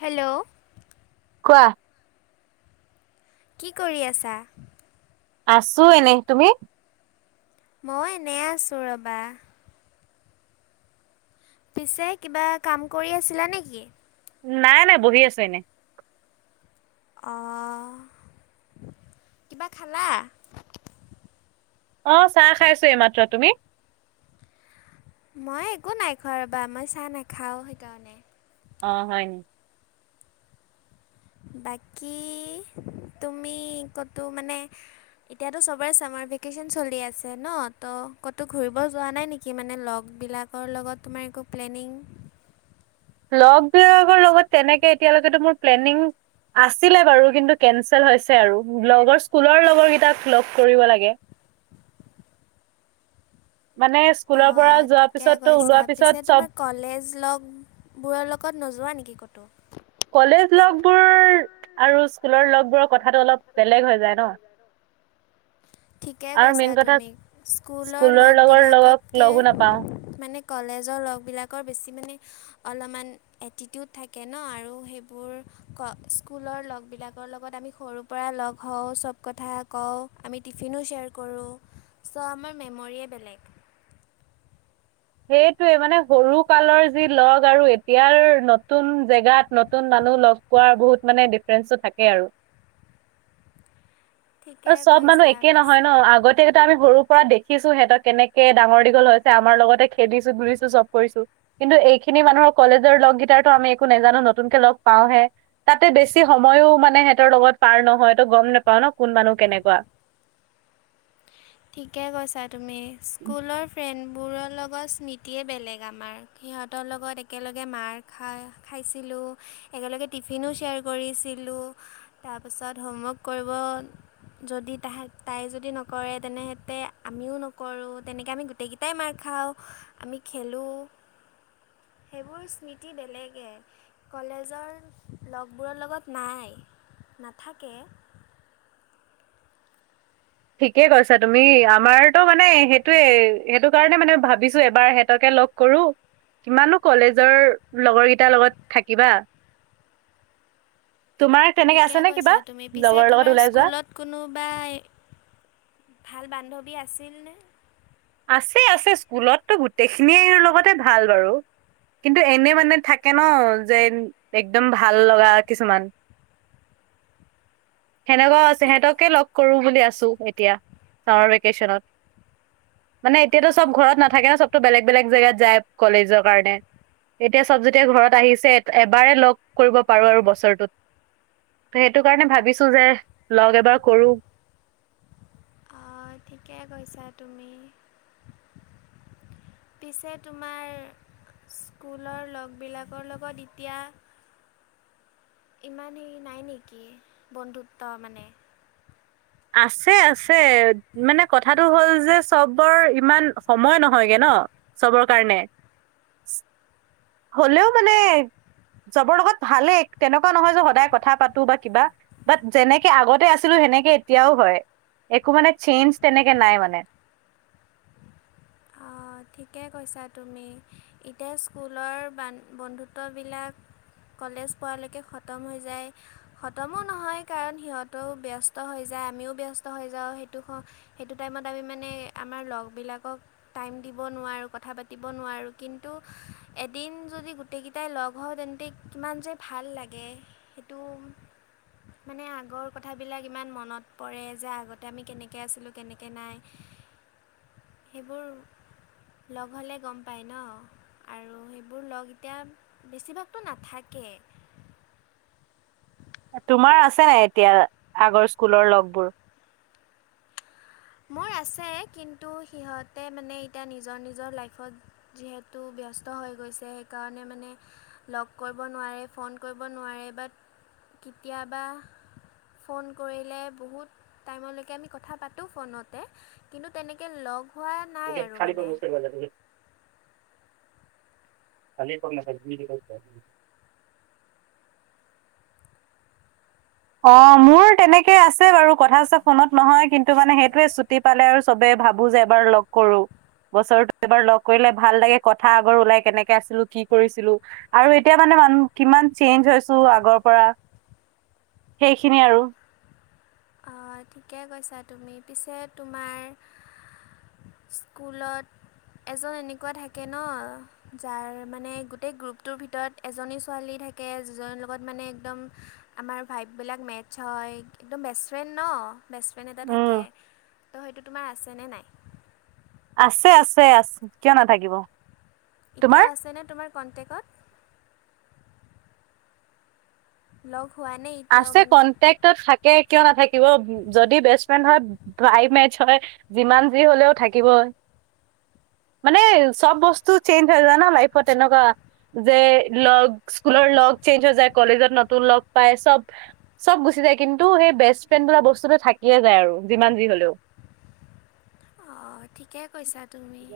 Hello. কোৱা? কি কৰি আছা? আছো এনেই। তুমি? মই এনেই আছো ৰবা। পিছে কিবা কাম কৰি আছিলা নেকি? নাই নাই বহি আছো এনেই। অঁ। কিবা খালা? অ চাহ খাইছো এই মাত্ৰ। তুমি? মই একো নাই খোৱা বৰা মই চাহ নাখাও সেইকাৰণে। অ হয়। বাকী তুমি ক'তো মানে এতিয়াতো চবৰে ছামাৰ ভেকেশচন চলি আছে ন ত' ক'তো ঘূৰিব যোৱা নাই নেকি মানে লগবিলাক। আৰু লগত তোমাৰ একো প্লেনিং। লগ বিলাকৰ লগত তেনেকে এতিয়ালৈকেতো মোৰ প্লেনিং আছিলে বাৰু কিন্তু কেন্সেল হৈছে আৰু লগৰ স্কুলৰ লগৰ কেইটাক লগ কৰিব লাগে। [unintelligible] মানে অ স্কুলৰ পৰা যোৱাৰ ঠিকে পিছতো কৈছা ওলোৱা পিছত পিছে চব তোমাৰ কলেজ লগ বোৰৰ লগত নোযোৱা নেকি ক'তো? কলেজ লগবোৰ আৰু স্কুলৰ লগবোৰৰ কথাটো অলপ বেলেগ হৈ যায় ন। অ। ঠিকে আৰু কৈছা মেইন কথা তুমি স্কুলৰ লগৰ লগক লগবিলাকতকে লগো নাপাওঁ মানে। কলেজৰ লগবিলাকৰ বেছি মানে অলমান। এটিটিউড থাকে ন আৰু সেইবোৰ ক স্কুলৰ লগবিলাকৰ লগত আমি সৰু। ৰ পৰা লগ হওঁ চব কথা কওঁ আমি। টিফিনো শ্বেয়াৰ কৰোঁ ছ' আমাৰ মেমোৰিয়ে বেলেগ। সেইটোয়ে মানে সৰু কালৰ যি লগ আৰু এতিয়াৰ নতুন। জেগাত নতুন মানুহ লগ পোৱাৰ বহুত মানে ডিফাৰেঞ্চো থাকে আৰু ঠিকে চব মানুহ কৈছা একে নহয় পিছে ন আগত। তেহেতক আমি সৰুৰ পৰাই দেখিছো সিহঁত কেনেকে ডাঙৰ দীঘল হৈছে আমাৰ লগতে। খেদিছো গুৰিছো চব কৰিছো। কিন্তু এইখিনি মানুহৰ কলেজৰ লগকেইটাৰতো আমি একো নাজানো নতুনকে লগ পাওঁহে। তাতে বেছি সময়ো মানে সিহঁতৰ লগত পাৰ নহয় তো গ'ম নেপাওঁ ন কোন মানুহ কেনেকুৱা। ঠিকে কৈছা তুমি স্কুলৰ ফ্ৰেণ্ডবোৰৰ লগত। নীতিয়ে বেলেগ আমাৰ সিহঁতৰ লগত একেলগে মাৰ খা খাইছিলোঁ। একেলগে টিফিনো শ্বেয়াৰ কৰিছিলোঁ তাৰপিছত হোমৱৰ্ক কৰিব। যদি তাহাক তাই যদি নকৰে তেনেহেতে। আমিও নকৰোঁ তেনেকৈ আমি গোটেইকেইটাই মাইৰ খাওঁ আমি খেলোঁ। সেইবোৰ স্মৃতি বেলেগে।। কলেজৰ লগবোৰৰ লগত নাই নাথাকে। ঠিকেই কৈছা তুমি আমাৰতো মানে সেইটোয়েৱে সেইটো। তই মানে ভাবিছো এবাৰ সিহঁতকে লগ কৰো। কিমাননো কলেজৰ লগৰ কেইটাৰ লগত থাকিবা। [inaudible] তোমাৰ তেনেকে আছে ঠিকে নে কিবা কৈছা তুমি পিছে লগৰ লগত তোমাৰ ওলাই যোৱা স্কুলত কোনোবাই? ভাল বান্ধৱী আছিলনে? আছে আছে স্কুলতো গোটেইখিনিৰ লগতে ভাল বাৰু কিন্তু এনে মানে থাকে ন যে একদম ভাল লগা কিছুমান। [inaudible] সেনেকুৱাও আছে ঠিক সিহঁতকে লগ কৰো বুলি আছো এতিয়া ছামাৰ ভেকেচনত। মানে এতিয়াতো চব অঁ ঘৰত নেথাকে নে চবতো বেগ বেলেগ জেগাত যায়। কলেজৰ কাৰণে এতিয়া চব যেতিয়া ঘৰত আহিছে এবাৰে লগ। কৰিব পাৰো আৰু বছৰটোত ত সেইটো কাৰণে ভাবিছো যে লগ এবাৰ কৰো। অ ঠিকে কৈছা তুমি। পিছে তোমাৰ। স্কুলৰ লগবিলাকৰ লগত এতিয়া। ইমান হেৰি নাই নেকি বন্ধুত্ব মানে। আছে আছে মানে কথাটো হ'ল যে চবৰ ইমান সময় নহয়গে ন। চবৰ কাৰণে হ'লেও মানে। চবৰ লগত ভালেই তেনেকুৱা নহয় যে সদায় কথা পাতো বা কিবা। বাট যেনেকে আগতে আছিলো সেনেকে এতিয়াও হয় একো মানে চেঞ্জ তেনেকে নাই মানে। অঁ ঠিকে কৈছা তুমি এতিয়া স্কুলৰ বান বন্ধুত্ববিলাক। কলেজ পোৱালৈকে খতম হৈ যায়। খতমো নহয় কাৰণ সিহঁতেও ব্যস্ত হৈ যায় আমিও ব্যস্ত হৈ যাওঁ সেইটো। সেইটো টাইমত আমি মানে আমাৰ লগবিলাকক টাইম- দিব নোৱাৰোঁ, কথা পাতিব নোৱাৰোঁ কিন্তু এদিন যদি গোটেইকেইটাই লগ হওঁ তেন্তে- কিমান যে ভাল লাগে সেইটো- মানে আগৰ কথাবিলাক ইমান মনত পৰে যে আগতে আমি কেনেকৈ আছিলোঁ কেনেকৈ নাই। সেইবোৰ- লগ হ'লে গম পায় ন। আৰু সেইবোৰ লগ এতিয়া বেছিভাগতো নাথাকেই। তোমাৰ আছে নাই এতিয়া আগৰ স্কুলৰ লগ বোৰ? মোৰ আছে কিন্তু সিহঁতে মানে এতিয়া নিজৰ নিজৰ লাইফত- যিহেতু ব্যস্ত হৈ গৈছে সেইকাৰণে মানে- লগ কৰিব নোৱাৰে ফোন কৰিব নোৱাৰে বাট- কেতিয়াবা ফোন কৰিলে বহুত টাইমলৈকে আমি কথা পা- তো ফোনতে কিন্তু তেনেকৈ লগ হোৱা নাই আৰু মানে। [unintelligible] [unintelligible] অঁ' মোৰ তেনেকে আছে বাৰু কথা চথা ফোনত নহয় কিন্তু মানে সেইটোয়ে ছুটি পালে আৰু- চবে ভাবো যে এবাৰ লগ কৰো। বছৰটো- এবাৰ লগ কৰিলে ভাল লাগে কথা আগৰ ওলাই কেনেকে আছিলো কি কৰিছিলো। আৰু এতিয়া মানে মানুহ কিমান চেঞ্জ হৈছো আগৰ পৰা। সেইখিনি আৰু। অঁ ঠিকে কৈছা তুমি। পিছে তোমাৰ- স্কুলত এজন এনেকুৱা থাকে ন- যাৰ মানে গোটেই গ্ৰুপটোৰ ভিতৰত এজনী ছোৱালী থাকে যিজনীৰ লগত মানে একদম- আমাৰ ভাইভবিলাক মেটছ হয় একদম বেছ- ফ্ৰেণ্ড ন' বেষ্ট ফ্ৰেণ্ড এটা থাকে। উম, ত' হেইতো তোমাৰ আছেনে নাই? আছে আছে, কিয় নাথাকিব। এতিয়াও তোমাৰ? আছেনে তোমাৰ কণ্টেকটত? লগ হোৱানে- এতিয়াও আছে মানে কনটেক্টত থাকে কিয় নাথাকিব। যদি বেষ্ট ফ্ৰেণ্ড হয়- প্ৰাইভ মেচ হয়। যিমান যি হ'লেও থাকিবই। মানে চ'ব বস্তু চেঞ্জ হৈ যায় ন লাইফত তেনেকুৱা। যে লগ স্কুলৰ লগ চেঞ্জ হৈ যায় কলেজত নতুন লগ পাই- চ'ব চ'ব গুচি যায় কিন্তু সেই বেষ্ট ফ্ৰেণ্ড বোলা বস্তুটো থাকিয়ে যায় আৰু যিমান যি হলেও। [inaudible] অঁঁ ঠিকে কৈছা তুমি।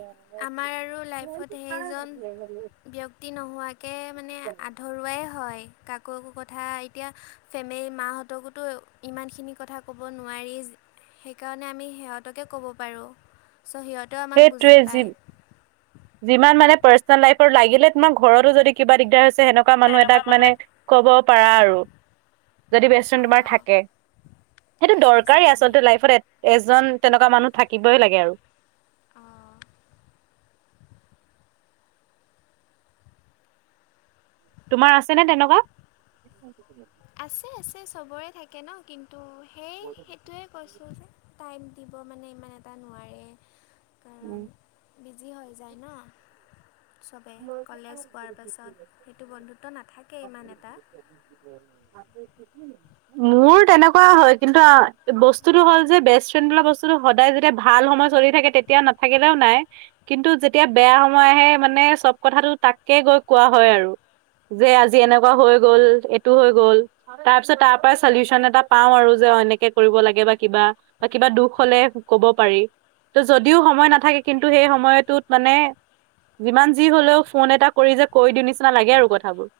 আমাৰ আৰু লাইফত সেইজন- ব্যক্তি নোহোৱাকৈ- মানে কি কৰি- [unintelligible] হয়, কাকো কথা এতিয়া ফেমেলি মাহঁতকোতো ইমানখিনি কথা- ক'ব নোৱাৰি সেইকাৰণে আমি সিহঁতকে ক'ব পাৰোঁ। ছ' সিহঁতেও আমাক সেইটোৱে বুজি যি পায়। যিমান মানে পাৰ্চনেল লাইফৰ লাগিলে তোমাৰ ঘৰতো যদি কিবা দিগদাৰ হৈছে সেনেকুৱা- কা মানুহ এটাক মানে ক'ব পাৰা আৰু যদি বেচফেন তোমাৰ অঁ থাকে। সেইটো ঠিকে কৈছা দৰকাৰেই তুমি আচলতে লাইফত এ এজন তেনেকুৱা মানুহ থাকিবে লাগে আৰু। অঁ। তোমাৰ আছে নে তেনেকুৱা আছে আছে চবৰে থাকে ন কিন্তু সেই টোৱে কৈছোঁ যে টাইম দিব মানে ইমান এটা নোৱাৰে কাৰণ উম বিজি হৈ যায় ন চবে কলেজ পোৱাৰ পাছত সেইটো বন্ধুত্ব নাথাকে ইমান এটা আপ থিক [inaudible] [inaudible] মোৰ তেনেকুৱা হয় কিন্তু বস্তুতটো হ'ল যে বেষ্ট ফ্ৰেণ্ড বোলা বস্তুটো সদায় যেতিয়া ভাল সময় চলি থাকে তে তেতিয়া নাথাকিলেও নাই কিন্তু যেতিয়া বেয়া সময় আহে মানে চব কথাটো তাকে গৈ কোৱা হয় আৰু যে আজি এনেকুৱা হৈ গ'ল এইটো হৈ গ'ল তাৰ পিছত তাৰ পৰা চলিওচন এটা পাও আৰু যে এনেকে কৰিব লাগে বা কিবা বা কিবা দুখ হলে কব পাৰি ত যদিও সময় নাথাকে কিন্তু সেই সময়টোত মানে যিমান যি হলেও ফোন এটা কৰি যে কৈ দি নিচিনা লাগে আৰু কথাবোৰ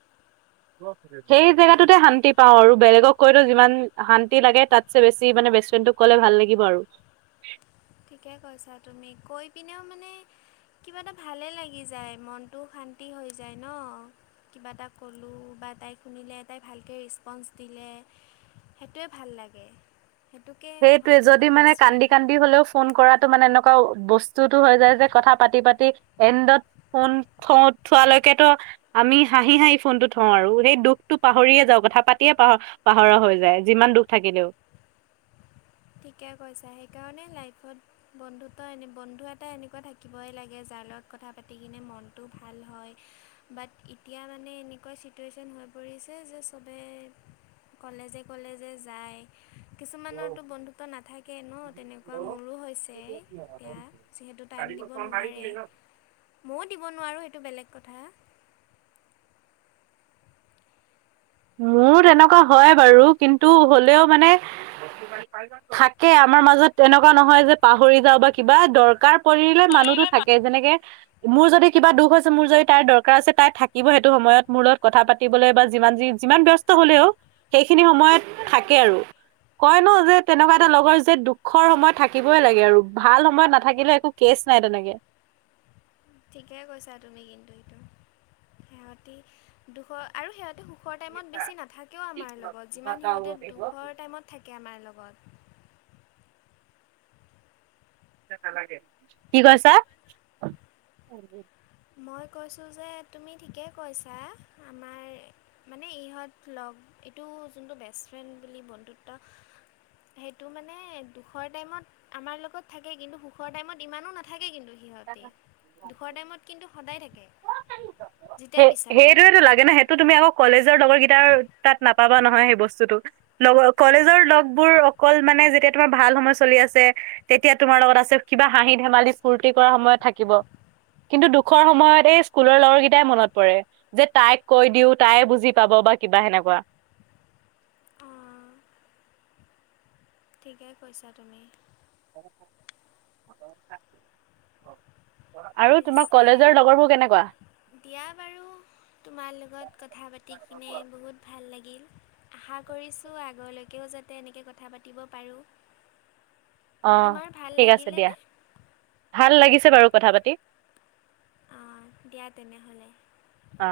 সেই জেগাটোতে ঠিকে শান্তি পাও আৰু বেলেগক কৈতো যিমান শান্তি লাগে তাত চে বেছি মানে বে ফ্ৰেণ্ডোক ক'লে ভাল লাগিব আৰু ঠিকে কৈছা তুমি কৈ পিনেও মানে কিবা এটা ভালে লাগি যায় মনটোও শান্তি হৈ যায় ন কিবা এটা ক'লোঁ বা তাই শুনিলে তাইক ভালকে ৰেচপন্ঞ্চ দিলে সেইটোৱে ভাল লাগে সেইটোকে সেইটোৱে হয়তো যদি কয় মানে বেষ্ট কান্দি ফ্ৰেণ্ড কান্দি হলেও ফোন কৰাটো মানে এনেকোৱা বস্তুতো হৈ যায় যে কথা পাতি পাতি এডত ফোন খ থোৱালৈকেতো আমি হাঁহি হাঁহি ফোনটো থওঁ আৰু সেই দুখতটো পাহৰিয়ে যাওঁ কথা পাতিয়ে পাহ পাহৰা হৈ যায় যিমান দুখ থাকিলেও ঠিকে কৈছা সেইকাৰণে লাইফত বন্ধুত্ব এনে বন্ধু এটা এনেকুৱা থাকিবই লাগে যাৰ লগত কথা পাতি কিনে মনটো ভাল হয় বাট এতিয়া মানে এনেকুৱা চিটুৱেশ্যন হৈ পৰিছে যে চবে কলেজে কলেজে যায় কিছুমানত তো বন্ধুত্ব নাথাকে ন তেনেকুৱা মোৰো হৈছে এতিয়া যিহেতু টাইম দিব নোৱাৰে ময়ো দিব নোৱাৰো সেইটো বেলেগ কথা মোৰ তেনেকুৱা হয় বাৰু কিন্তু হ'লেও মানে থাকে আমাৰ মাজত তেনেকুৱা নহয় যে পাহৰি যাওঁ বা কিবা দৰকাৰ পৰিলে মানুহতো কৰিলে মা থাকে যেনেকে মোৰ যদি কিবা দুখ আছে মোৰ যদি তাইৰ দৰকাৰ আছে তাই থাকিব সেইটো সময়ত মোৰ লগত কথা পাতিবলৈ বা যিমান যি যিমান ব্যস্ত হলেও সেইখিনি সময়ত থাকে আৰু কয় ন যে তেনেকুৱা এটা লগৰ যে দুখৰ সময় থাকিবই লাগে আৰু ভাল সময়ত নাথাকিলে একো কেচ নাই তেনেকে ঠিকেই কৈছা তুমি কিন্তু সেইটো সিহঁতি দুশ আৰু সিহঁতি সুখৰ টাইমত বেছি নাথাকেও আমাৰ লগত যিমান সিহঁতে দুখৰ টাইমত থাকে আমাৰ লগত কি কৈছা মই কৈছোঁ যে তুমি ঠিকেই কৈছা আমাৰ মানে ইহঁত লগ এইটো যোনটো বেষ্ট ফ্ৰেণ্ড বুলি বন্ধুত্ব সেইটো মানে দুখৰ টাইমত। আমাৰ লগত থাকে কিন্তু সুখৰ টাইমত ইমানো নাথাকে কিন্তু। সিহঁতে দুখৰ টাইমত কিন্তু সদায় থাকে সেই যেতিয়াই বিচাৰোঁ। সেইটোৱেতো লাগে নে সেইটো তুমি আকৌ কলেজৰ লগৰ কেইটাৰ। তাত নাপাবা নহয় সেই বস্তুতো লগ কলেজৰ লগবোৰ অকল মানে যেতিয়া। তোমাৰ ভাল সময় চলি আছে তেতিয়া তোমাৰ লগত আছে কিবা হাঁহি ধেমালি ফুৰ্তি। সময়ত থাকিব কিন্তু দুখৰ সময়ত এই স্কুলৰ লগৰ কেইটাই মনত পৰে। যে তাইক কৈ দিওঁ তাই বুজি পাব বা কিবা সেনেকুৱা। ঠিকে কৈছা তুমি। আৰু তোমাৰ পিছে কলেজৰ লগৰবোৰ কেনেকুৱা? দিয়া বাৰু। তোমাৰ লগত কথা পাতি কিনে বহুত ভাল লাগিল। আশা কৰিছোঁ আগলৈকেও যাতে এনেকৈ কথা পাতিব পাৰোঁ। অঁ তোমাৰ ভাল ঠিক আছে দিয়া লাগিলেনে ভাল লাগিছে বাৰু কথা পাতি। অঁ দিয়া তেনেহ'লে অ।